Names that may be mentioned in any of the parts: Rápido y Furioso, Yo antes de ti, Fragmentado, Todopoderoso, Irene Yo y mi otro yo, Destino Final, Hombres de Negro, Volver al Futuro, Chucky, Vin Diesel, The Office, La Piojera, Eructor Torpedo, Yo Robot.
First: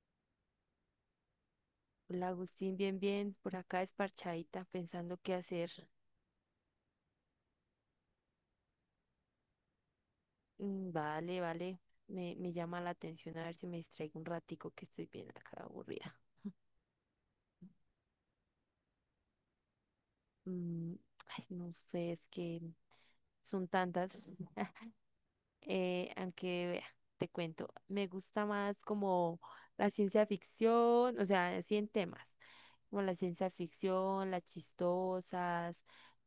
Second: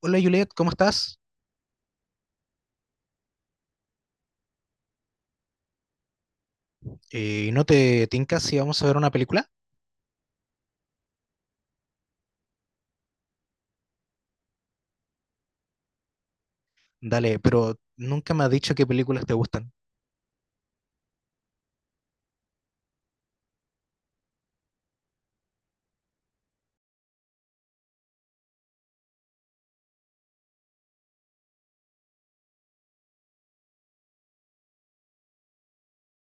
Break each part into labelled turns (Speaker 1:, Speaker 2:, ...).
Speaker 1: Hola Juliet, ¿cómo estás?
Speaker 2: Hola Agustín, bien, bien, por acá esparchadita, pensando qué hacer.
Speaker 1: ¿No te tincas si vamos a ver una película?
Speaker 2: Mm. Vale, vale, me llama la atención a ver si me distraigo un ratico que estoy bien acá aburrida.
Speaker 1: Dale, pero nunca me has dicho qué películas te gustan.
Speaker 2: Mm, Ay, no sé, es que son tantas. Aunque vea, te cuento, me gusta más como la ciencia ficción, o sea, así en temas, como la ciencia ficción, las chistosas,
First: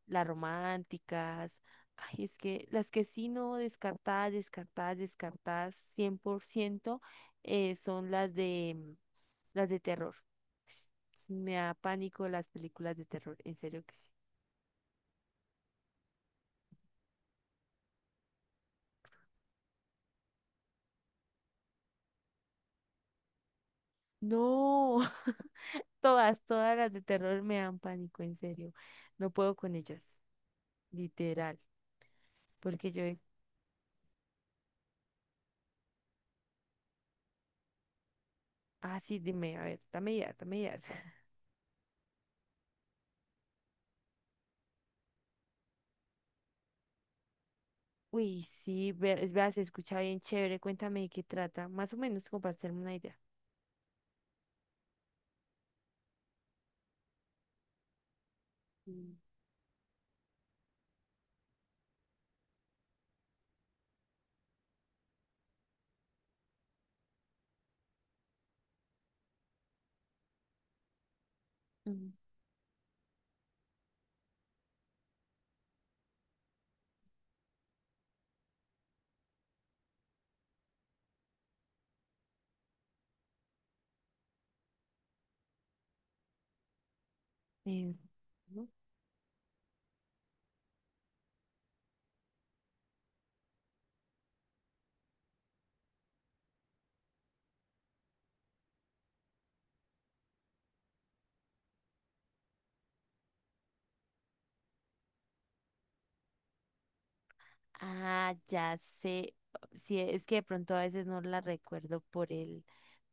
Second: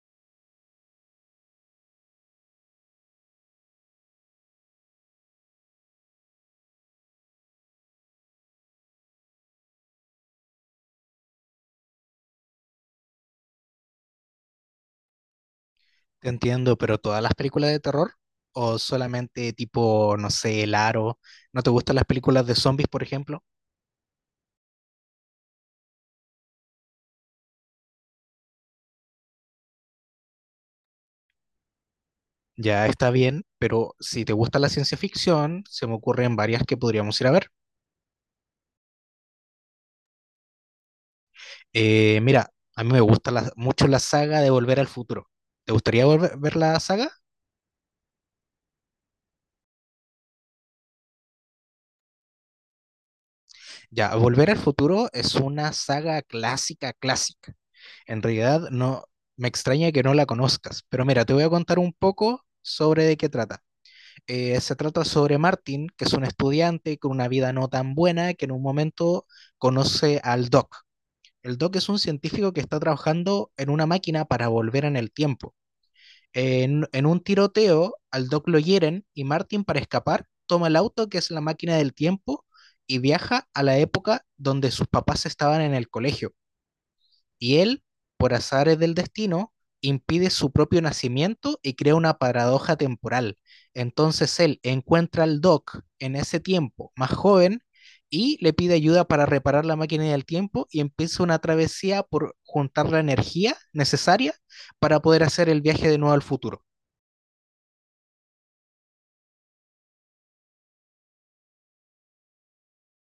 Speaker 2: las románticas. Ay, es que las que sí no, descartadas, descartadas, descartadas 100% son las de las de terror. Me da pánico las películas de terror, en serio que sí.
Speaker 1: Te entiendo, pero ¿todas las películas de terror? ¿O solamente tipo, no sé, El Aro? ¿No te gustan las películas de zombies, por ejemplo?
Speaker 2: No. Todas, todas las de terror me dan pánico, en serio. No puedo con ellas, literal.
Speaker 1: Ya
Speaker 2: Porque yo,
Speaker 1: está bien, pero si te gusta la ciencia ficción, se me ocurren varias que podríamos ir a ver.
Speaker 2: ah, sí, dime, a ver, dame ideas, dame ideas.
Speaker 1: Mira, a mí me gusta mucho la saga de Volver al Futuro. ¿Te gustaría ver la saga?
Speaker 2: Uy, sí, ver, es verdad, se escucha bien chévere. Cuéntame de qué trata, más o menos como para hacerme una idea.
Speaker 1: Ya, Volver al Futuro es una saga clásica, clásica. En realidad no
Speaker 2: Mm.
Speaker 1: me extraña que no la conozcas, pero mira, te voy a contar un poco sobre de qué trata. Se trata sobre Martin, que es un estudiante con una vida no tan buena, que en un momento conoce al Doc. El Doc es un
Speaker 2: Mm.
Speaker 1: científico que está trabajando en una máquina para volver en el tiempo. En un tiroteo, al Doc lo hieren y Martin, para escapar, toma el auto, que es la máquina del tiempo, y viaja a la época donde sus papás estaban en el colegio y él,
Speaker 2: Eh,
Speaker 1: por
Speaker 2: No.
Speaker 1: azares del destino, impide su propio nacimiento y crea una paradoja temporal. Entonces él encuentra al Doc en ese tiempo más joven y le pide ayuda para reparar la máquina del tiempo y empieza una travesía por juntar la energía necesaria para poder hacer el viaje de nuevo al futuro.
Speaker 2: Ah, ya sé. Sí, es que de pronto a veces no la recuerdo por el,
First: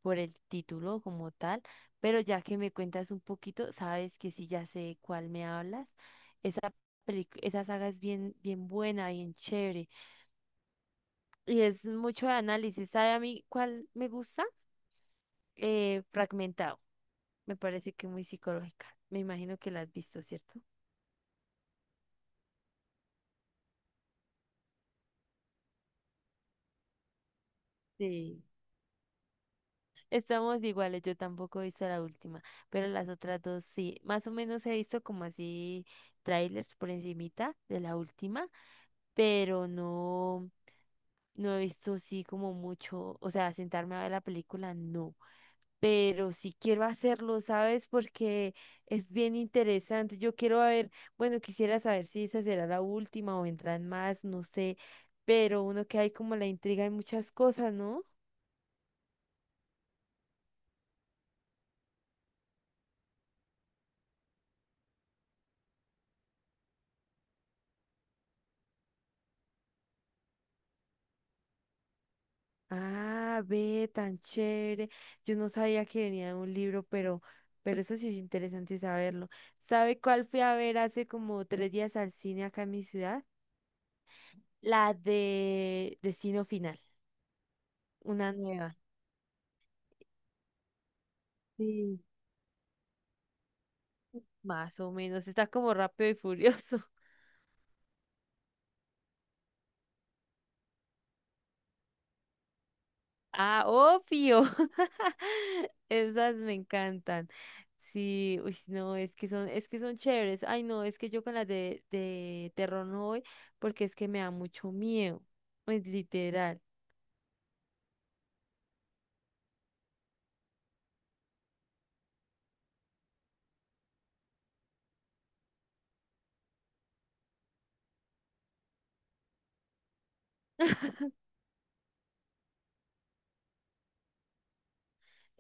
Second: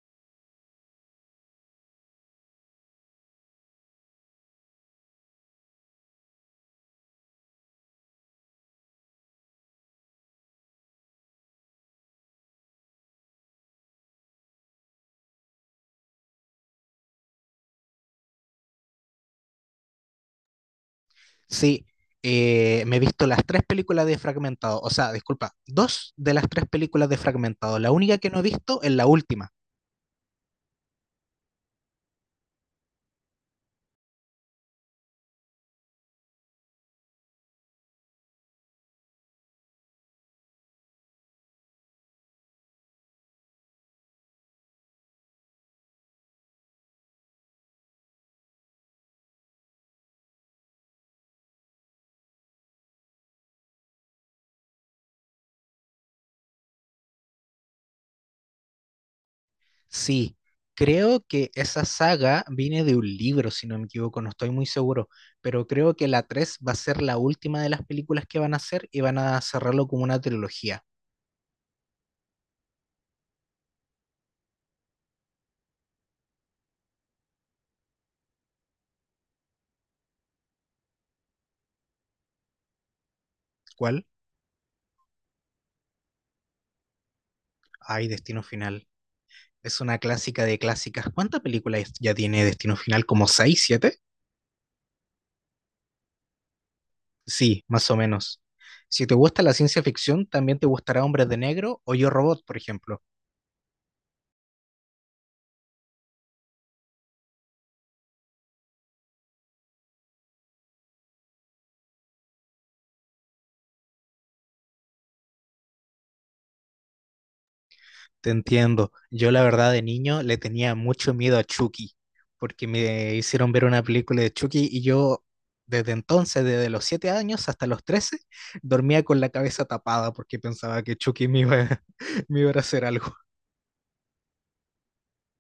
Speaker 2: por el título como tal, pero ya que me cuentas un poquito, sabes que sí, ya sé de cuál me hablas. Esa esa saga es bien, bien buena, bien chévere. Y es mucho de análisis. ¿Sabe a mí cuál me gusta? Fragmentado. Me parece que muy psicológica. Me imagino que la has visto, ¿cierto?
Speaker 1: Sí, me he visto las tres películas de Fragmentado, o sea, disculpa, dos de las tres películas de Fragmentado. La única que no he
Speaker 2: Sí.
Speaker 1: visto es la última.
Speaker 2: Estamos iguales, yo tampoco he visto la última, pero las otras dos sí. Más o menos he visto como así trailers por encimita de la última, pero no, no he visto así como mucho, o sea, sentarme a ver la película, no. Pero sí quiero hacerlo, ¿sabes? Porque es bien interesante. Yo quiero ver, bueno, quisiera saber si esa será la última o vendrán más, no sé, pero uno que hay como la intriga en muchas cosas, ¿no?
Speaker 1: Sí, creo que esa saga viene de un libro, si no me equivoco, no estoy muy seguro, pero creo que la 3 va a ser la última de las películas que van a hacer y van a cerrarlo como una trilogía.
Speaker 2: Ah, ve, tan chévere. Yo no sabía que venía de un libro, pero eso sí es interesante saberlo. ¿Sabe cuál fui a ver hace como 3 días al cine acá en mi ciudad?
Speaker 1: ¿Cuál?
Speaker 2: La de Destino Final,
Speaker 1: Ay,
Speaker 2: una
Speaker 1: Destino
Speaker 2: nueva.
Speaker 1: Final. Es una clásica de clásicas. ¿Cuántas películas
Speaker 2: Sí.
Speaker 1: ya tiene Destino Final? ¿Como 6, 7?
Speaker 2: Más o menos, está como Rápido y Furioso.
Speaker 1: Sí, más o menos. Si te gusta la ciencia ficción, también te gustará Hombres de Negro o Yo Robot, por ejemplo.
Speaker 2: Ah, obvio. Esas me encantan. Sí, uy, no, es que son chéveres. Ay, no, es que yo con las de terror no voy porque es que me da mucho miedo. Pues literal.
Speaker 1: Te entiendo. Yo la verdad de niño le tenía mucho miedo a Chucky, porque me hicieron ver una película de Chucky y yo desde entonces, desde los 7 años hasta los 13, dormía con la cabeza tapada porque pensaba que Chucky me iba, me iba a hacer algo.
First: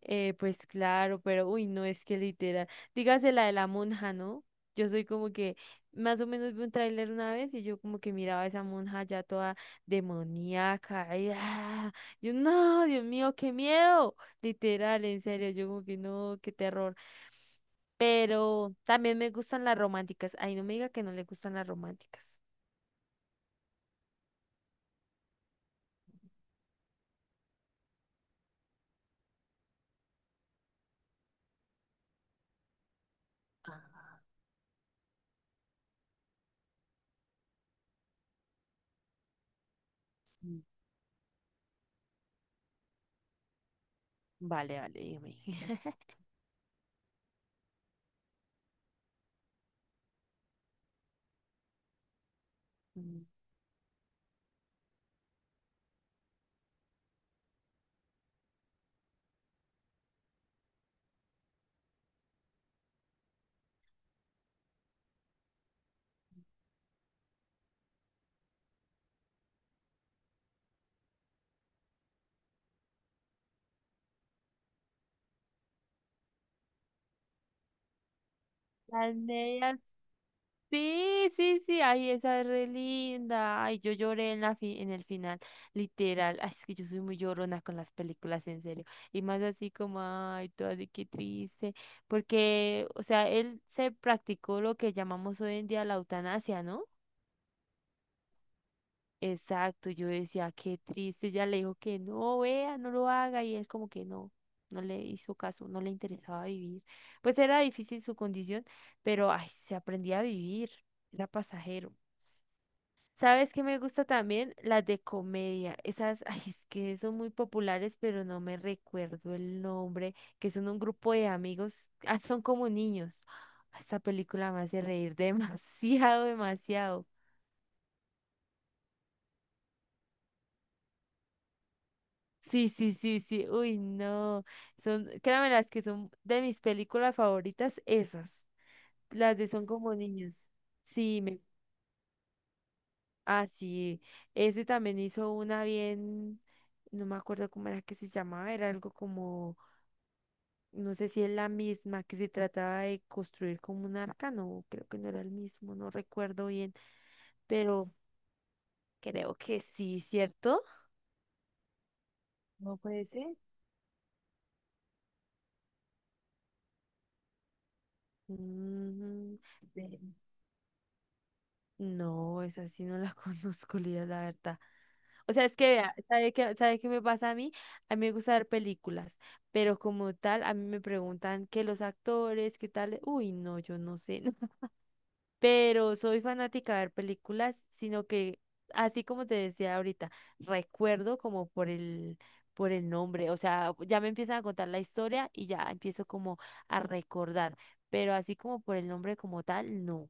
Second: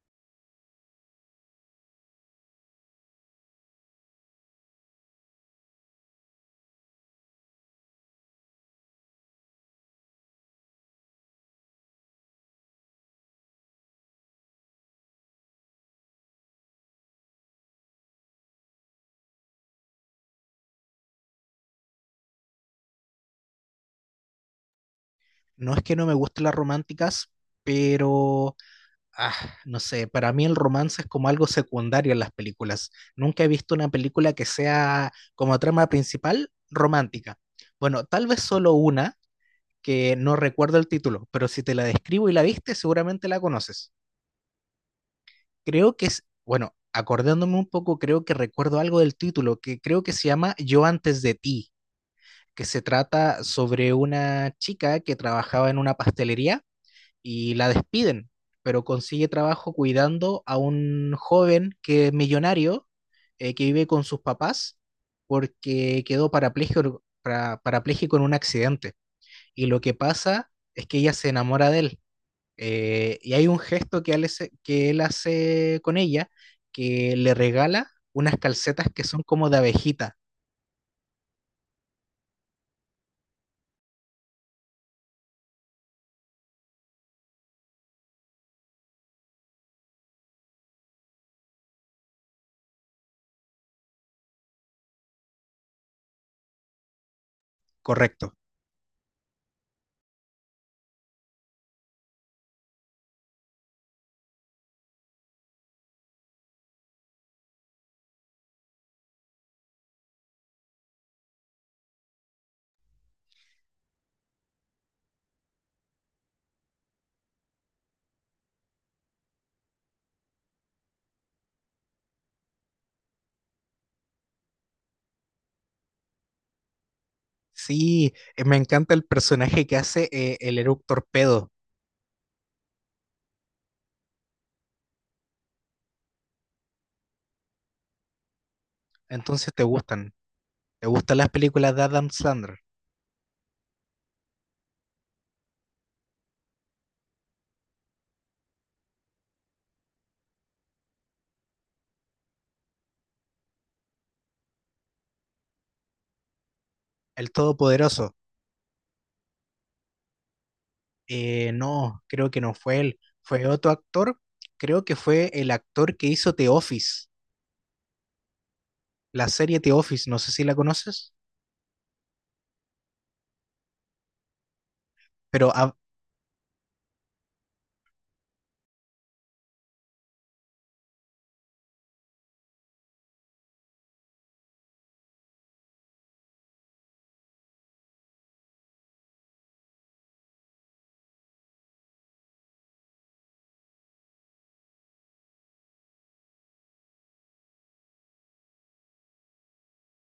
Speaker 2: Pues claro, pero uy, no, es que literal. Dígase la de la monja, ¿no? Yo soy como que más o menos vi un tráiler una vez y yo como que miraba a esa monja ya toda demoníaca. Y, ah, yo, no, Dios mío, qué miedo. Literal, en serio, yo como que no, qué terror. Pero también me gustan las románticas. Ay, no me diga que no le gustan las románticas.
Speaker 1: No es que no me gusten las románticas, pero ah, no sé, para mí el romance es como algo secundario en las películas. Nunca he visto una
Speaker 2: Ah,
Speaker 1: película que sea como trama principal romántica. Bueno, tal vez solo una que no
Speaker 2: mm,
Speaker 1: recuerdo el título, pero si te la describo y la viste, seguramente la conoces.
Speaker 2: vale, vale, dígame.
Speaker 1: Creo que es, bueno, acordándome un poco, creo que recuerdo algo del título, que creo que se llama Yo antes de ti, que se
Speaker 2: Mm.
Speaker 1: trata sobre una chica que trabajaba en una pastelería y la despiden, pero consigue trabajo cuidando a un joven que es millonario, que vive con sus papás, porque quedó parapléjico, parapléjico en un accidente. Y lo que pasa es que ella se enamora de él. Y hay un gesto que él hace con ella, que le regala unas calcetas que
Speaker 2: Las
Speaker 1: son como de
Speaker 2: medias.
Speaker 1: abejita,
Speaker 2: Sí, sí, sí, ay, esa es re linda. Ay, yo lloré en la en el final, literal. Ay, es que yo soy muy llorona con las películas, en serio. Y más así como, ay, toda de qué triste. Porque, o sea, él se practicó lo que llamamos hoy en día la eutanasia, ¿no?
Speaker 1: correcto.
Speaker 2: Exacto, yo decía, qué triste. Ya le dijo que no, vea, no lo haga. Y él como que no, no le hizo caso, no le interesaba vivir. Pues era difícil su condición, pero, ay, se aprendía a vivir, era pasajero. ¿Sabes qué me gusta también? Las de comedia. Esas, ay, es que son muy populares, pero no me recuerdo el nombre, que son un grupo de amigos, ah, son como niños. Ah, esta película me hace reír demasiado, demasiado.
Speaker 1: Sí, me encanta el personaje que hace el Eructor Torpedo.
Speaker 2: Sí, sí, sí, sí. Uy, no. Son, créanme, las que son de mis películas favoritas, esas. Las de
Speaker 1: Entonces te
Speaker 2: son como
Speaker 1: gustan.
Speaker 2: niños.
Speaker 1: ¿Te gustan
Speaker 2: Sí,
Speaker 1: las películas de Adam Sandler?
Speaker 2: ah, sí. Ese también hizo una bien, no me acuerdo cómo era que se llamaba, era algo como. No sé si es la misma que se trataba de construir como un arca, no, creo que no era el mismo, no recuerdo bien,
Speaker 1: El
Speaker 2: pero
Speaker 1: Todopoderoso.
Speaker 2: creo que sí, ¿cierto?
Speaker 1: No, creo que no
Speaker 2: No
Speaker 1: fue él.
Speaker 2: puede ser.
Speaker 1: Fue otro actor. Creo que fue el actor que hizo The Office, la
Speaker 2: Mm.
Speaker 1: serie The
Speaker 2: Ve-
Speaker 1: Office. No sé si la conoces,
Speaker 2: no, esa sí no la conozco, Lía, la verdad. O sea,
Speaker 1: pero
Speaker 2: es que, vea, ¿sabe qué me pasa a mí. A mí me gusta ver películas, pero como tal, a mí me preguntan que los actores, qué tal. Uy, no, yo no sé. Pero soy fanática de ver películas, sino que, así como te decía ahorita, recuerdo como por el, nombre, o sea, ya me empiezan a contar la historia y ya empiezo como a recordar, pero así como por el nombre como tal, no,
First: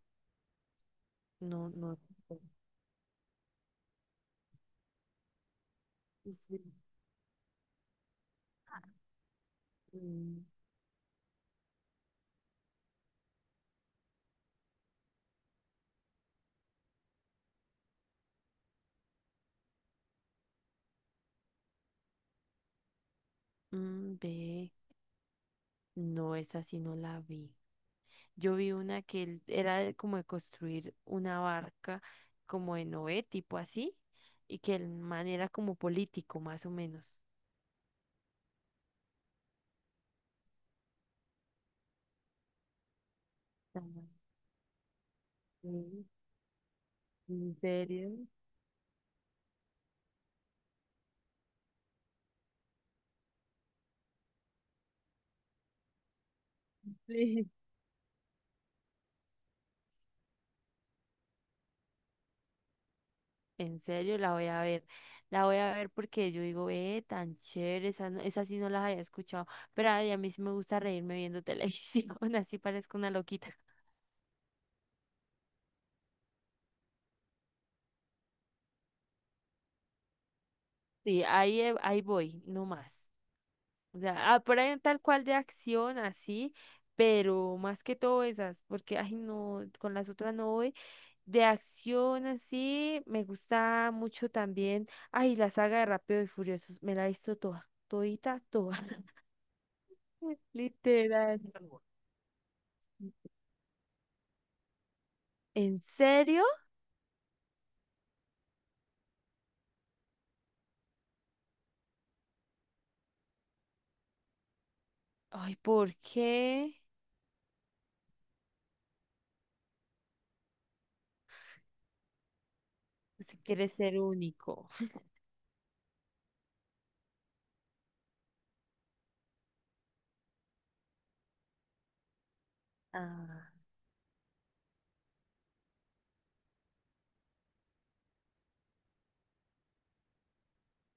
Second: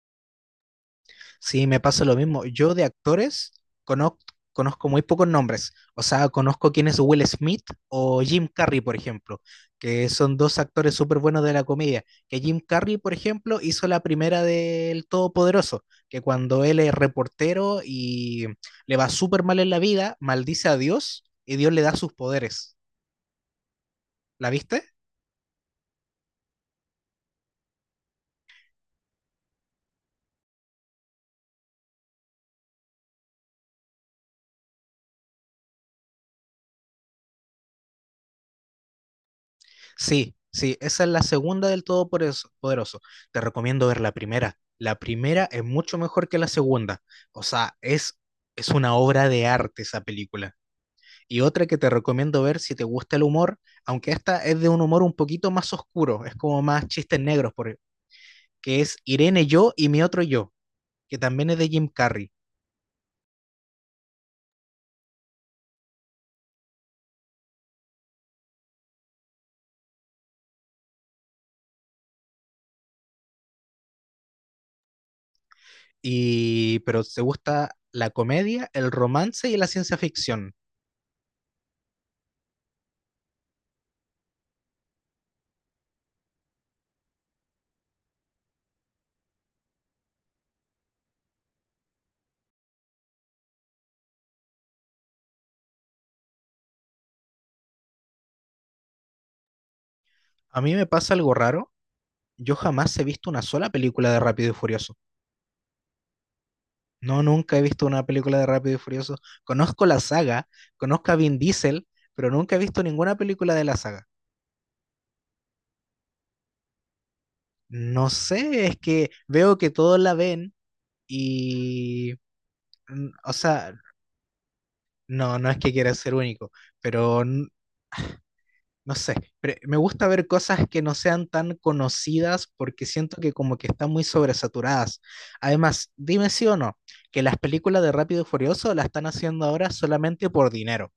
Speaker 1: sí,
Speaker 2: no,
Speaker 1: me
Speaker 2: no.
Speaker 1: pasa lo mismo. Yo de actores conozco, conozco muy pocos nombres. O sea,
Speaker 2: Sí.
Speaker 1: conozco quién es Will Smith o Jim Carrey, por ejemplo, que son
Speaker 2: Mm,
Speaker 1: dos actores súper buenos de la comedia. Que Jim Carrey, por ejemplo, hizo la primera del Todopoderoso, que cuando él es reportero y le va súper mal en la vida, maldice a Dios y Dios le da sus poderes.
Speaker 2: mm,
Speaker 1: ¿La
Speaker 2: ve,
Speaker 1: viste?
Speaker 2: no, esa sí no la vi. Yo vi una que era de como de construir una barca como de Noé, tipo así, y que el man era como político, más o menos.
Speaker 1: Sí, sí, esa es la segunda del Todopoderoso. Poderoso. Te
Speaker 2: Ah,
Speaker 1: recomiendo ver la primera. La primera es mucho
Speaker 2: sí,
Speaker 1: mejor que la segunda. O
Speaker 2: ¿en
Speaker 1: sea,
Speaker 2: serio?
Speaker 1: es una obra de arte esa película. Y otra que te recomiendo ver si te gusta el humor, aunque esta es de un humor un poquito más oscuro, es como más chistes
Speaker 2: Sí.
Speaker 1: negros, que es Irene Yo y mi otro yo, que también es de Jim Carrey.
Speaker 2: En serio, la voy a ver. La voy a ver porque yo digo, tan chévere, esa, esa sí no las había escuchado. Pero ay, a mí sí me gusta reírme viendo televisión, así parezco una loquita.
Speaker 1: Y, pero te gusta la comedia, el romance y la ciencia ficción.
Speaker 2: Sí, ahí, ahí voy, no más. O sea, ah, por ahí tal cual de acción, así, pero más que todo esas, porque, ay, no, con las otras no voy. De acción, así, me gusta mucho también, ay, la saga de Rápido y Furiosos, me la he visto toda, todita, toda,
Speaker 1: A mí me pasa algo
Speaker 2: literal.
Speaker 1: raro, yo jamás he visto una sola película de Rápido y Furioso.
Speaker 2: ¿En serio?
Speaker 1: No, nunca he visto una película de Rápido y Furioso. Conozco la saga, conozco a Vin Diesel, pero nunca he visto ninguna película de la saga.
Speaker 2: Ay, ¿por qué?
Speaker 1: No sé, es que veo que todos la ven y, mm,
Speaker 2: Pues,
Speaker 1: o
Speaker 2: si
Speaker 1: sea,
Speaker 2: quieres ser único.
Speaker 1: no, no es que quiera ser único, pero no sé, me gusta ver cosas que no sean tan conocidas porque siento que
Speaker 2: Ah.
Speaker 1: como que están muy sobresaturadas. Además, dime sí o no, que las películas de Rápido y Furioso las están haciendo ahora solamente por dinero.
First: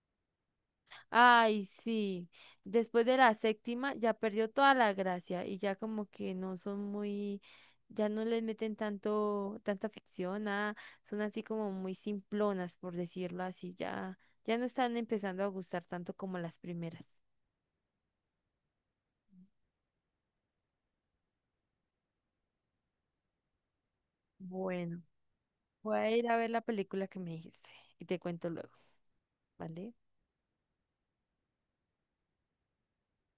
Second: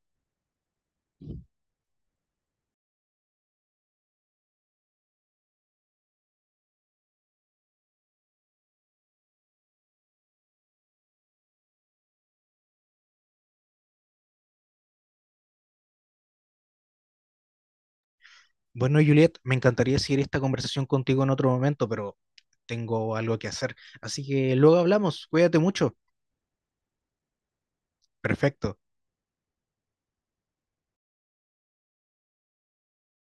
Speaker 2: Ay, sí. Después de la séptima ya perdió toda la gracia y ya como que no son muy, ya no les meten tanto, tanta ficción, nada, son así como muy simplonas, por decirlo así, ya, ya no están empezando a gustar tanto como las primeras.
Speaker 1: Bueno, Juliet, me encantaría seguir esta conversación contigo en otro momento, pero tengo algo que hacer. Así que luego
Speaker 2: Bueno,
Speaker 1: hablamos. Cuídate mucho.
Speaker 2: voy a ir a ver la película que me dijiste y te cuento luego,
Speaker 1: Perfecto.
Speaker 2: ¿vale?